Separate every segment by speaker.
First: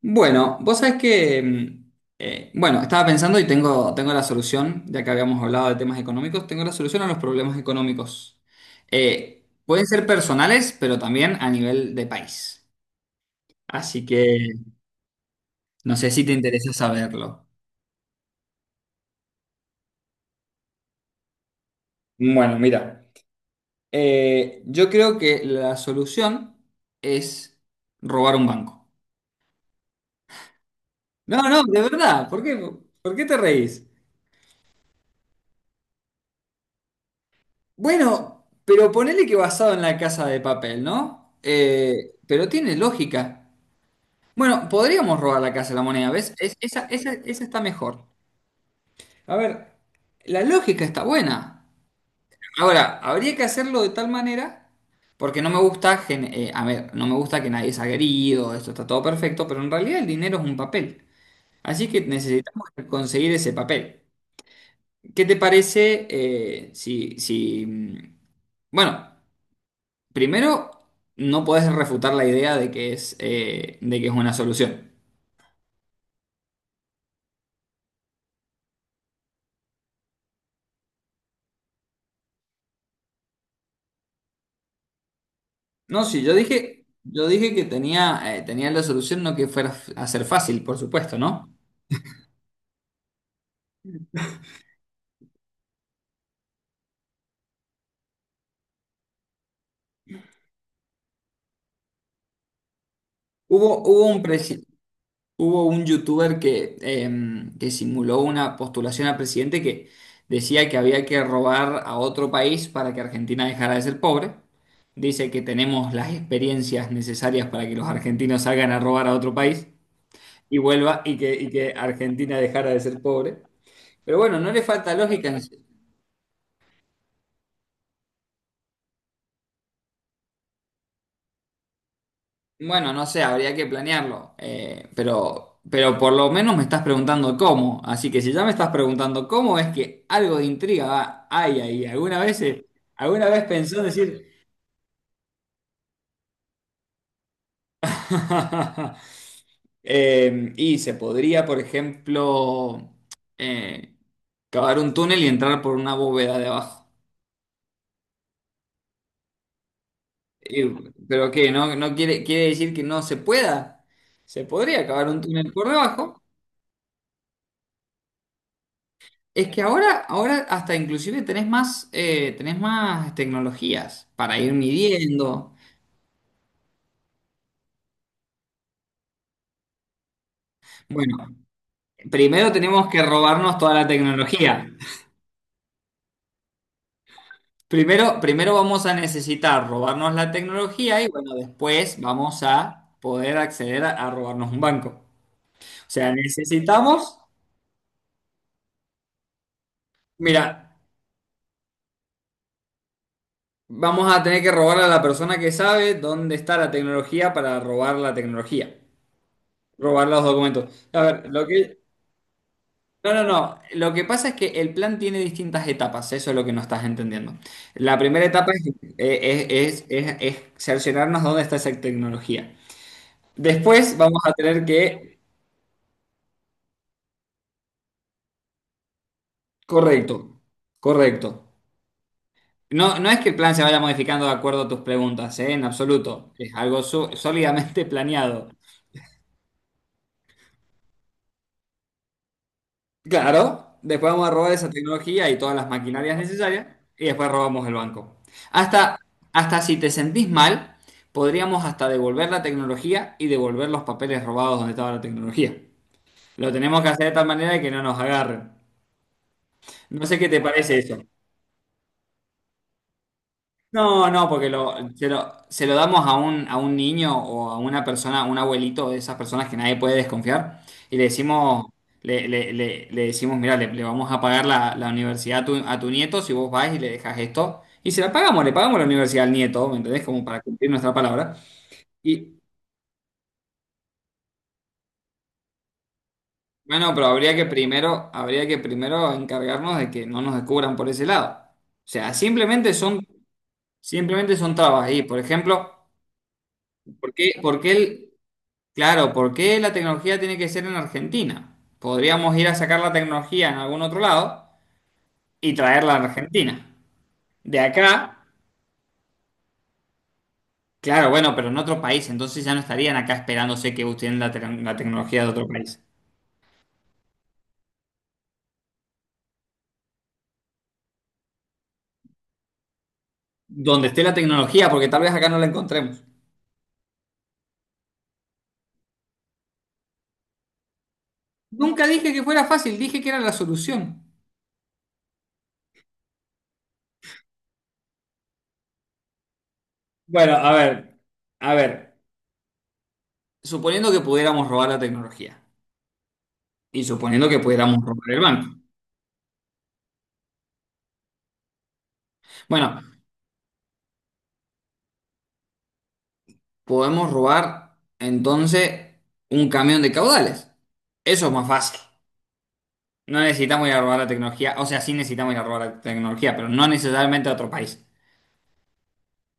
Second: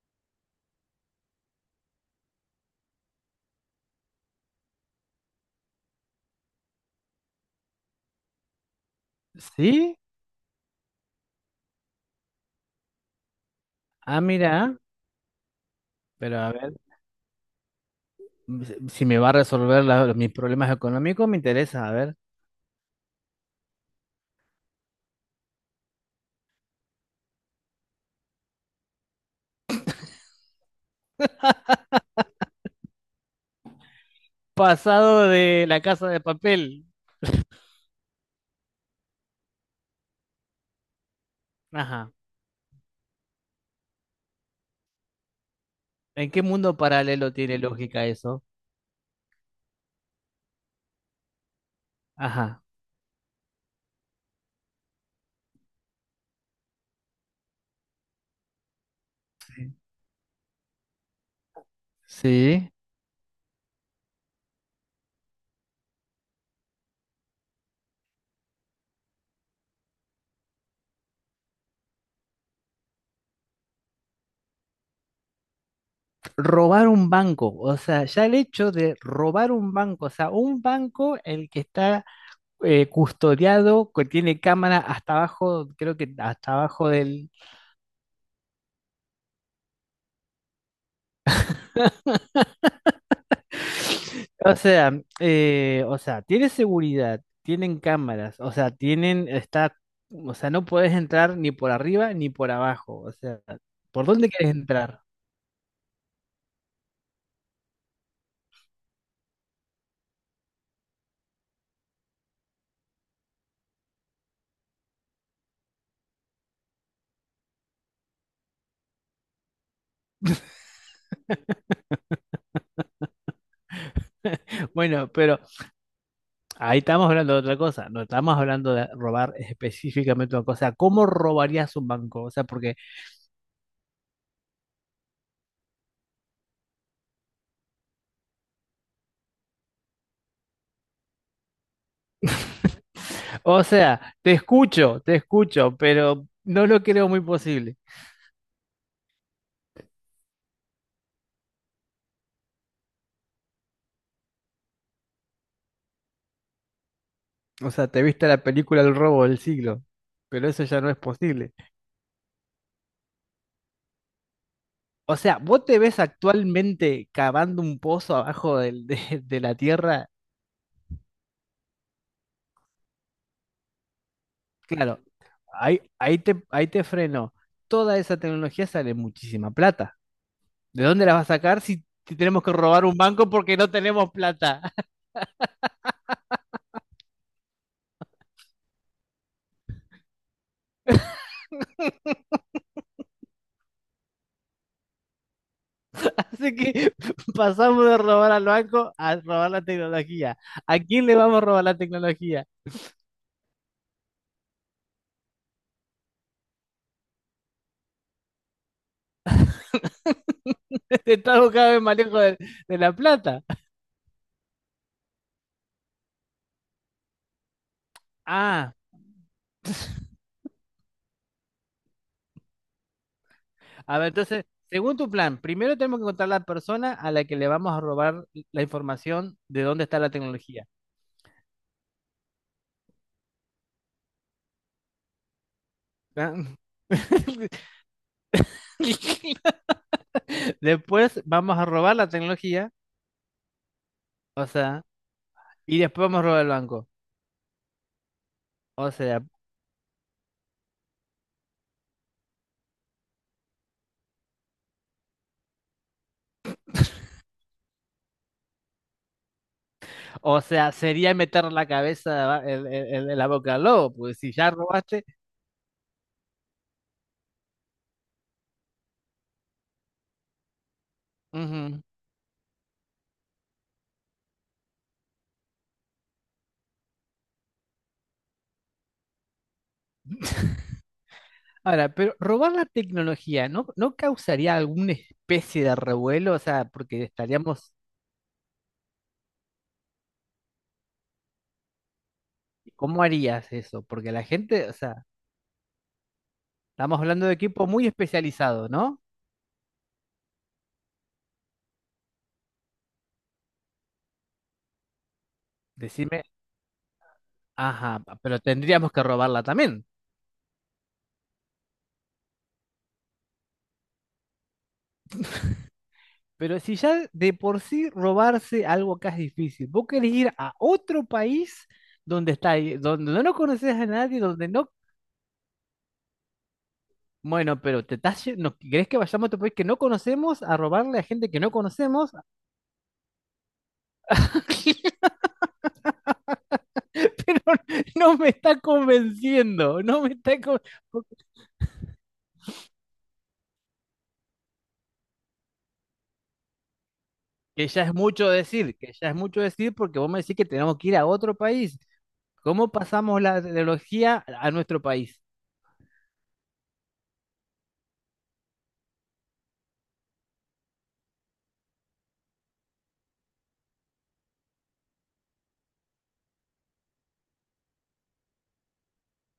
Speaker 1: Bueno, vos sabés que, bueno, estaba pensando y tengo la solución, ya que habíamos hablado de temas económicos, tengo la solución a los problemas económicos. Pueden
Speaker 2: Sí,
Speaker 1: ser personales, pero también a nivel de país. Así
Speaker 2: ah,
Speaker 1: que
Speaker 2: mira,
Speaker 1: no sé si te
Speaker 2: pero a
Speaker 1: interesa
Speaker 2: ver,
Speaker 1: saberlo.
Speaker 2: si me va a resolver mis problemas económicos, me interesa, a ver.
Speaker 1: Bueno, mira, yo creo que la solución es robar un banco. No, no, de verdad, ¿por qué te reís?
Speaker 2: Pasado de la casa de papel.
Speaker 1: Bueno, pero ponele que basado en la casa de papel, ¿no?
Speaker 2: Ajá.
Speaker 1: Pero tiene lógica. Bueno, podríamos robar la casa de la moneda,
Speaker 2: ¿En
Speaker 1: ¿ves?
Speaker 2: qué mundo paralelo
Speaker 1: Esa
Speaker 2: tiene
Speaker 1: está
Speaker 2: lógica
Speaker 1: mejor.
Speaker 2: eso?
Speaker 1: A ver, la lógica está buena.
Speaker 2: Ajá.
Speaker 1: Ahora, habría que hacerlo de tal manera, porque no me gusta, gen- a ver, no me gusta que nadie sea agredido, esto está todo perfecto, pero en realidad el dinero es un papel. Así que necesitamos
Speaker 2: Sí.
Speaker 1: conseguir ese papel. ¿Qué te parece bueno? Primero, no puedes refutar la idea de de que es una solución.
Speaker 2: Robar un banco. O sea, ya el hecho de robar un banco, o sea, un banco el que está custodiado, que tiene cámara hasta abajo, creo
Speaker 1: No,
Speaker 2: que
Speaker 1: sí,
Speaker 2: hasta abajo
Speaker 1: yo
Speaker 2: del.
Speaker 1: dije que tenía la solución, no que fuera f- a ser fácil, por supuesto, ¿no?
Speaker 2: O sea, o sea, tiene seguridad, tienen cámaras, o sea, tienen, está, o sea, no puedes entrar ni por arriba ni por abajo, o sea,
Speaker 1: Hubo, hubo
Speaker 2: ¿por
Speaker 1: un,
Speaker 2: dónde quieres
Speaker 1: presi-
Speaker 2: entrar?
Speaker 1: hubo un youtuber que, que simuló una postulación a presidente que decía que había que robar a otro país para que Argentina dejara de ser pobre. Dice que tenemos las experiencias necesarias para que los argentinos salgan a robar a otro país, y vuelva y que Argentina dejara de ser pobre. Pero bueno, no le falta
Speaker 2: Bueno,
Speaker 1: lógica.
Speaker 2: pero
Speaker 1: En-
Speaker 2: ahí estamos hablando de otra cosa, no estamos hablando de robar específicamente una cosa. ¿Cómo robarías un banco? O sea, porque,
Speaker 1: bueno, no sé, habría que planearlo. Pero por lo menos me estás preguntando cómo. Así que si ya me estás preguntando cómo, es que algo de hay ahí. ¿Alguna alguna vez
Speaker 2: o
Speaker 1: pensó
Speaker 2: sea,
Speaker 1: decir...
Speaker 2: te escucho, pero no lo creo muy posible.
Speaker 1: Y se podría, por ejemplo, eh, cavar un túnel y entrar por una bóveda de abajo.
Speaker 2: O sea, te viste la película El robo del siglo, pero eso
Speaker 1: Eh,
Speaker 2: ya no es
Speaker 1: pero qué,
Speaker 2: posible.
Speaker 1: no, no quiere, quiere decir que no se pueda. Se podría acabar
Speaker 2: O
Speaker 1: un
Speaker 2: sea,
Speaker 1: túnel
Speaker 2: ¿vos
Speaker 1: por
Speaker 2: te ves
Speaker 1: debajo.
Speaker 2: actualmente cavando un pozo abajo de
Speaker 1: Es
Speaker 2: la
Speaker 1: que
Speaker 2: tierra?
Speaker 1: ahora hasta inclusive tenés más tecnologías para ir
Speaker 2: Claro,
Speaker 1: midiendo.
Speaker 2: ahí te freno. Toda esa tecnología sale muchísima plata. ¿De dónde la
Speaker 1: Bueno,
Speaker 2: vas a sacar si, tenemos
Speaker 1: primero
Speaker 2: que robar
Speaker 1: tenemos
Speaker 2: un
Speaker 1: que
Speaker 2: banco
Speaker 1: robarnos
Speaker 2: porque no
Speaker 1: toda la
Speaker 2: tenemos plata?
Speaker 1: tecnología. Primero vamos a necesitar robarnos la tecnología y bueno, después vamos a poder acceder a robarnos un banco. O sea,
Speaker 2: Así que
Speaker 1: necesitamos,
Speaker 2: pasamos de robar al banco a robar la tecnología.
Speaker 1: mira,
Speaker 2: ¿A quién le vamos a robar la tecnología?
Speaker 1: vamos a tener que robarle a la persona que sabe dónde está la tecnología para robar la tecnología. Robar los documentos. A ver, lo
Speaker 2: Estamos cada
Speaker 1: que...
Speaker 2: vez más lejos de la
Speaker 1: No, no,
Speaker 2: plata.
Speaker 1: no. Lo que pasa es que el plan tiene distintas etapas. Eso es lo que no estás entendiendo. La primera etapa
Speaker 2: Ah.
Speaker 1: eh, es cerciorarnos dónde está esa tecnología. Después
Speaker 2: A ver,
Speaker 1: vamos a
Speaker 2: entonces,
Speaker 1: tener
Speaker 2: según tu
Speaker 1: que...
Speaker 2: plan, primero tenemos que encontrar la persona a la que le vamos a robar la información de dónde está la
Speaker 1: Correcto.
Speaker 2: tecnología.
Speaker 1: Correcto. No, no es que el plan se vaya modificando de acuerdo a tus preguntas, ¿eh? En absoluto.
Speaker 2: ¿Ah?
Speaker 1: Es algo su- sólidamente planeado.
Speaker 2: Después vamos a robar la tecnología,
Speaker 1: Claro, después vamos a
Speaker 2: o
Speaker 1: robar esa
Speaker 2: sea,
Speaker 1: tecnología y todas las
Speaker 2: y después
Speaker 1: maquinarias
Speaker 2: vamos a robar el
Speaker 1: necesarias
Speaker 2: banco.
Speaker 1: y después robamos el banco.
Speaker 2: O
Speaker 1: Hasta,
Speaker 2: sea,
Speaker 1: hasta si te sentís mal, podríamos hasta devolver la tecnología y devolver los papeles robados donde estaba la tecnología. Lo tenemos que hacer de tal manera de que no nos agarren. No sé qué te
Speaker 2: o sea,
Speaker 1: parece eso.
Speaker 2: sería meter la cabeza en la boca al lobo,
Speaker 1: No,
Speaker 2: pues
Speaker 1: no,
Speaker 2: si
Speaker 1: porque
Speaker 2: ya robaste.
Speaker 1: se lo damos a a un niño o a una persona, a un abuelito de esas personas que nadie puede desconfiar, y le decimos,
Speaker 2: Ujú.
Speaker 1: le decimos, mira, le vamos a pagar la universidad a a tu nieto si vos vas y le dejas esto, y se la pagamos, le pagamos la universidad al nieto, ¿me entendés? Como para cumplir nuestra palabra.
Speaker 2: Ahora, pero
Speaker 1: Y
Speaker 2: robar la tecnología, ¿no, no causaría alguna especie de revuelo? O sea,
Speaker 1: bueno,
Speaker 2: porque
Speaker 1: pero
Speaker 2: estaríamos,
Speaker 1: habría que primero encargarnos de que no nos descubran por ese lado. O sea,
Speaker 2: ¿cómo harías eso? Porque la
Speaker 1: simplemente son
Speaker 2: gente, o
Speaker 1: trabas ahí.
Speaker 2: sea...
Speaker 1: Por ejemplo,
Speaker 2: Estamos hablando de
Speaker 1: ¿por
Speaker 2: equipo
Speaker 1: qué
Speaker 2: muy
Speaker 1: el-
Speaker 2: especializado, ¿no?
Speaker 1: claro, ¿por qué la tecnología tiene que ser en Argentina? Podríamos ir a sacar la tecnología en algún otro lado y traerla a
Speaker 2: Decime,
Speaker 1: Argentina. De
Speaker 2: ajá,
Speaker 1: acá,
Speaker 2: pero tendríamos que robarla también.
Speaker 1: claro, bueno, pero en otro país, entonces ya no estarían acá esperándose que usen la tecnología de otro país.
Speaker 2: Pero si ya de por sí robarse algo acá es difícil, vos querés ir a otro país donde está, donde no conoces a
Speaker 1: Donde esté la
Speaker 2: nadie, donde
Speaker 1: tecnología,
Speaker 2: no,
Speaker 1: porque tal vez acá no la encontremos.
Speaker 2: bueno, pero te estás, no, ¿querés que vayamos a otro país que no conocemos a robarle a gente que no
Speaker 1: Nunca dije
Speaker 2: conocemos?
Speaker 1: que fuera fácil, dije que era la solución.
Speaker 2: Pero no me está convenciendo, no me
Speaker 1: Bueno,
Speaker 2: está
Speaker 1: a ver, suponiendo que pudiéramos robar la tecnología y suponiendo que
Speaker 2: que ya
Speaker 1: pudiéramos
Speaker 2: es
Speaker 1: robar el
Speaker 2: mucho
Speaker 1: banco.
Speaker 2: decir, que ya es mucho decir porque vos me decís que tenemos que ir a otro país. ¿Cómo
Speaker 1: Bueno,
Speaker 2: pasamos la tecnología a nuestro país?
Speaker 1: podemos robar entonces un camión de caudales. Eso es más fácil. No necesitamos ir a robar la tecnología, o sea, sí necesitamos ir a robar la tecnología, pero no necesariamente a otro país.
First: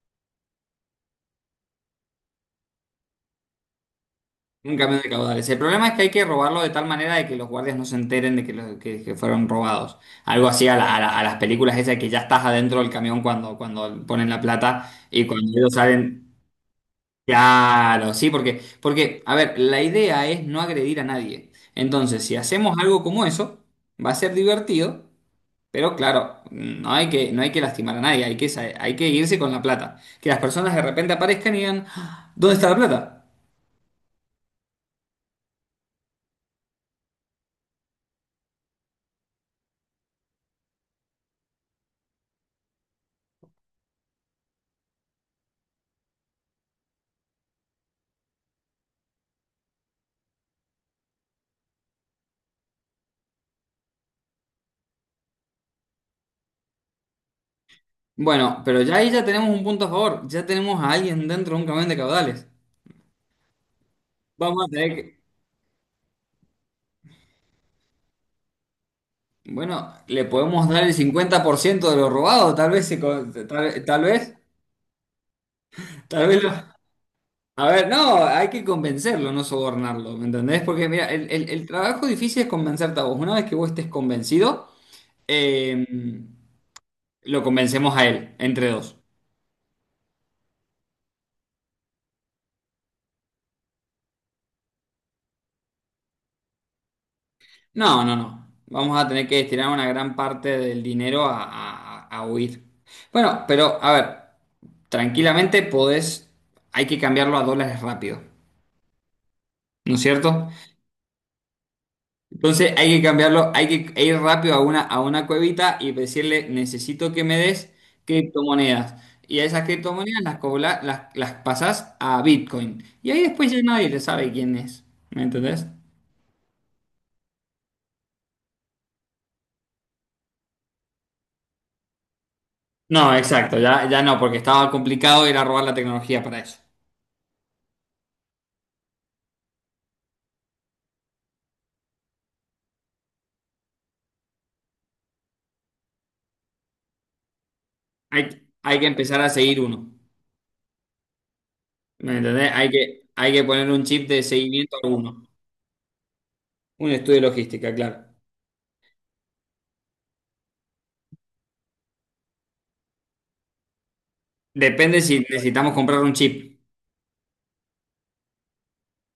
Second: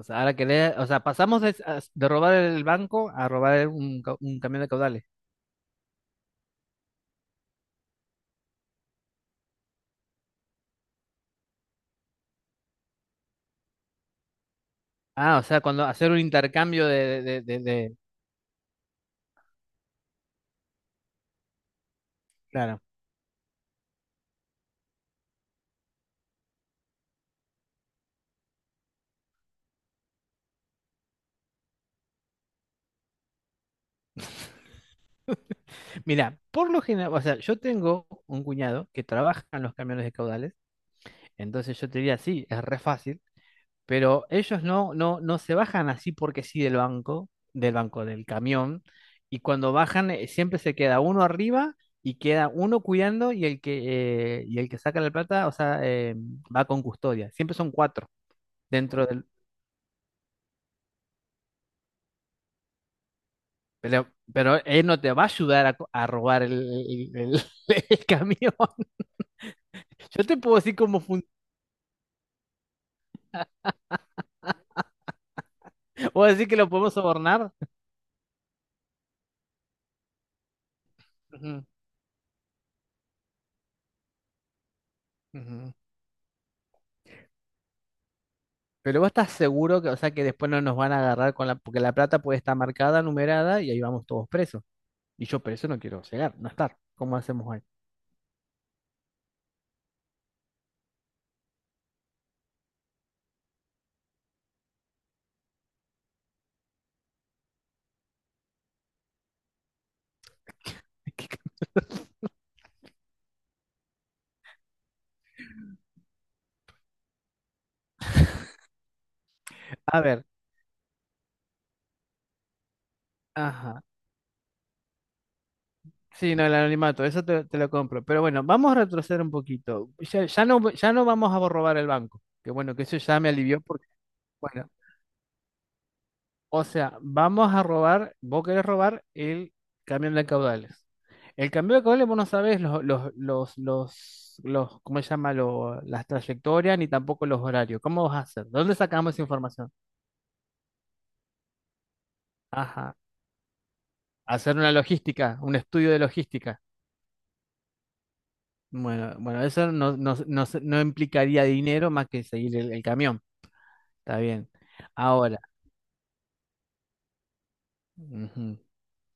Speaker 2: O sea, ahora que o sea, pasamos de, de robar el banco a robar un, un camión de
Speaker 1: Un camión
Speaker 2: caudales.
Speaker 1: de caudales. El problema es que hay que robarlo de tal manera de que los guardias no se enteren de que fueron robados. Algo así a las películas esas que ya estás adentro del camión cuando ponen la plata y
Speaker 2: Ah, o
Speaker 1: cuando
Speaker 2: sea,
Speaker 1: ellos
Speaker 2: cuando hacer un
Speaker 1: salen.
Speaker 2: intercambio de,
Speaker 1: Porque, a ver, la idea es no agredir a nadie. Entonces, si hacemos
Speaker 2: claro.
Speaker 1: algo como eso, va a ser divertido, pero claro, no hay que lastimar a nadie, hay que irse con la plata. Que las personas de repente aparezcan y digan, "Ah, ¿dónde está la plata?"
Speaker 2: Mira, por lo general, o sea, yo tengo un cuñado que trabaja en los camiones de caudales, entonces yo te diría, sí, es re fácil. Pero ellos no se bajan así porque sí del banco, del camión, y cuando bajan siempre se queda uno arriba y queda uno cuidando y el que, el que saca la plata, o sea, va con custodia. Siempre son cuatro
Speaker 1: Bueno, pero ya
Speaker 2: dentro
Speaker 1: ahí ya
Speaker 2: del...
Speaker 1: tenemos un punto a favor, ya tenemos a alguien dentro de un camión de caudales. Vamos
Speaker 2: Pero
Speaker 1: a
Speaker 2: él
Speaker 1: tener
Speaker 2: no te
Speaker 1: que,
Speaker 2: va a ayudar a, a robar el- el- el camión.
Speaker 1: bueno, le
Speaker 2: Yo te puedo
Speaker 1: podemos
Speaker 2: decir
Speaker 1: dar el
Speaker 2: cómo funciona.
Speaker 1: 50% de lo robado, tal vez,
Speaker 2: ¿Vos
Speaker 1: tal vez,
Speaker 2: decís
Speaker 1: lo-
Speaker 2: que lo podemos sobornar?
Speaker 1: a ver, no, hay que convencerlo, no sobornarlo, ¿me entendés? Porque mira,
Speaker 2: Ujú,
Speaker 1: el trabajo difícil es convencerte a vos. Una vez que vos estés convencido,
Speaker 2: ujú.
Speaker 1: eh, lo convencemos a él, entre dos.
Speaker 2: Pero vos estás seguro que, o sea, que después no nos van a agarrar con la, porque la plata puede estar marcada, numerada, y ahí vamos todos presos. Y yo preso no quiero llegar, no estar. ¿Cómo hacemos ahí?
Speaker 1: No, no, no. Vamos a tener que destinar una gran parte del dinero a huir. Bueno, pero a ver, tranquilamente podés, hay que cambiarlo a dólares rápido, ¿no es cierto? Entonces hay que cambiarlo, hay que ir rápido a a una cuevita y decirle, necesito que me des criptomonedas. Y a esas
Speaker 2: A
Speaker 1: criptomonedas
Speaker 2: ver,
Speaker 1: las pasás a Bitcoin. Y ahí después ya
Speaker 2: ajá.
Speaker 1: nadie le sabe quién es. ¿Me entendés?
Speaker 2: Sí, no, el anonimato, eso te, te lo compro. Pero bueno, vamos a retroceder un poquito. Ya no, ya no vamos a robar el banco. Que bueno, que eso
Speaker 1: No,
Speaker 2: ya me
Speaker 1: exacto,
Speaker 2: alivió porque,
Speaker 1: ya no, porque
Speaker 2: bueno.
Speaker 1: estaba complicado ir a robar la tecnología para eso.
Speaker 2: O sea, vamos a robar, vos querés robar el camión de caudales. El camión de caudales vos no sabés ¿cómo se llama? Las trayectorias ni tampoco los horarios. ¿Cómo vas a hacer? ¿De dónde
Speaker 1: Hay que
Speaker 2: sacamos
Speaker 1: empezar
Speaker 2: esa
Speaker 1: a seguir
Speaker 2: información?
Speaker 1: uno. ¿Me entendés?
Speaker 2: Ajá.
Speaker 1: Hay que poner un chip de
Speaker 2: Hacer una
Speaker 1: seguimiento a uno.
Speaker 2: logística, un estudio de logística.
Speaker 1: Un estudio de logística, claro.
Speaker 2: Bueno, bueno, eso no implicaría dinero más que seguir el camión. Está bien.
Speaker 1: Depende si
Speaker 2: Ahora.
Speaker 1: necesitamos comprar un chip.
Speaker 2: Ujú.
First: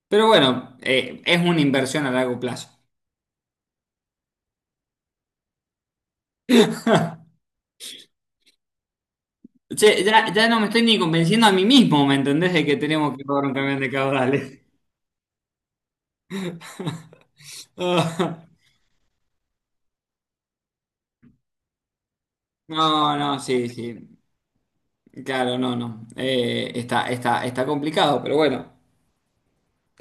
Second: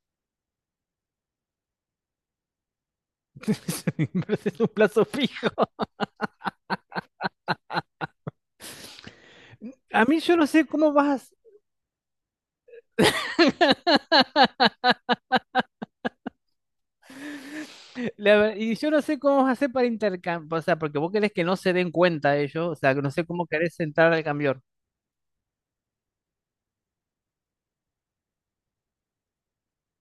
Speaker 1: Pero bueno, es una inversión a largo plazo.
Speaker 2: Me parece un plazo fijo.
Speaker 1: Che,
Speaker 2: A mí yo
Speaker 1: ya
Speaker 2: no
Speaker 1: no me
Speaker 2: sé
Speaker 1: estoy
Speaker 2: cómo
Speaker 1: ni
Speaker 2: vas.
Speaker 1: convenciendo a mí mismo, ¿me entendés? De que tenemos que pagar un camión de caudales.
Speaker 2: La
Speaker 1: Ah,
Speaker 2: ver- y yo no sé cómo vas a hacer para intercambiar, o sea, porque vos querés que no se den cuenta ellos, o sea, que no
Speaker 1: no,
Speaker 2: sé
Speaker 1: no,
Speaker 2: cómo
Speaker 1: sí,
Speaker 2: querés
Speaker 1: sí.
Speaker 2: entrar al cambiar.
Speaker 1: Claro, no, no. Está está complicado, pero bueno.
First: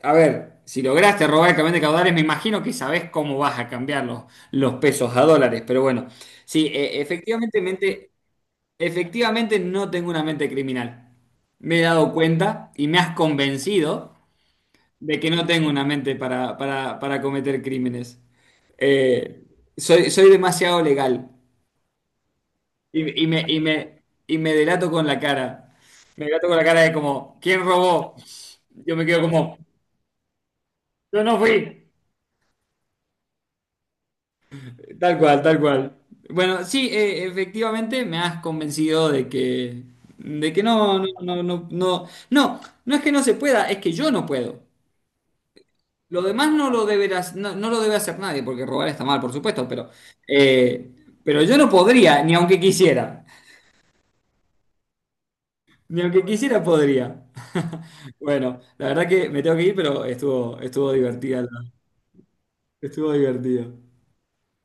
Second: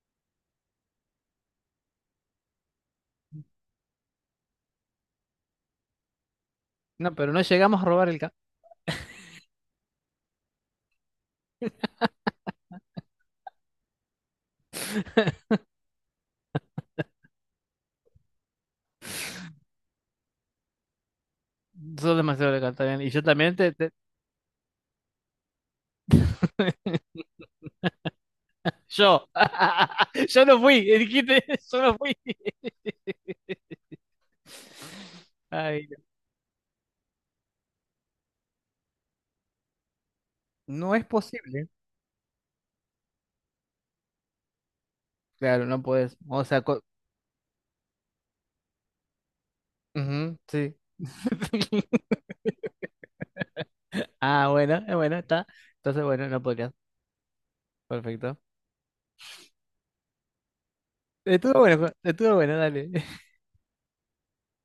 Speaker 1: A ver, si lograste robar el camión de caudales, me imagino que sabés cómo vas a cambiar los pesos a dólares, pero bueno. Sí,
Speaker 2: No, pero no llegamos a robar el camión.
Speaker 1: efectivamente no tengo una mente criminal. Me he dado cuenta y me has convencido de que no tengo una mente para cometer crímenes. Eh, soy demasiado legal
Speaker 2: Sos demasiado legal también. Y yo también
Speaker 1: y me delato con la cara. Me delato con la cara de como, ¿quién robó? Yo me quedo
Speaker 2: Yo.
Speaker 1: como,
Speaker 2: Yo no fui.
Speaker 1: yo no
Speaker 2: Dijiste,
Speaker 1: fui.
Speaker 2: yo no fui.
Speaker 1: Tal cual, tal
Speaker 2: Ay,
Speaker 1: cual. Bueno, sí, efectivamente me has convencido de que, de que
Speaker 2: no
Speaker 1: no, no,
Speaker 2: es
Speaker 1: no, no,
Speaker 2: posible.
Speaker 1: no, no, no es que no se pueda, es que yo no puedo.
Speaker 2: Claro, no puedes.
Speaker 1: Lo
Speaker 2: O
Speaker 1: demás
Speaker 2: sea,
Speaker 1: no lo deberás, no, no lo debe hacer nadie, porque robar está mal, por supuesto,
Speaker 2: ujú, sí.
Speaker 1: eh, pero yo no podría, ni aunque quisiera.
Speaker 2: Ah, bueno, está.
Speaker 1: Ni
Speaker 2: Entonces,
Speaker 1: aunque
Speaker 2: bueno, no
Speaker 1: quisiera
Speaker 2: podrías.
Speaker 1: podría.
Speaker 2: Perfecto.
Speaker 1: Bueno, la verdad que me tengo que ir, pero estuvo divertida la-
Speaker 2: Estuvo bueno, Juan, estuvo bueno, dale.
Speaker 1: estuvo divertido.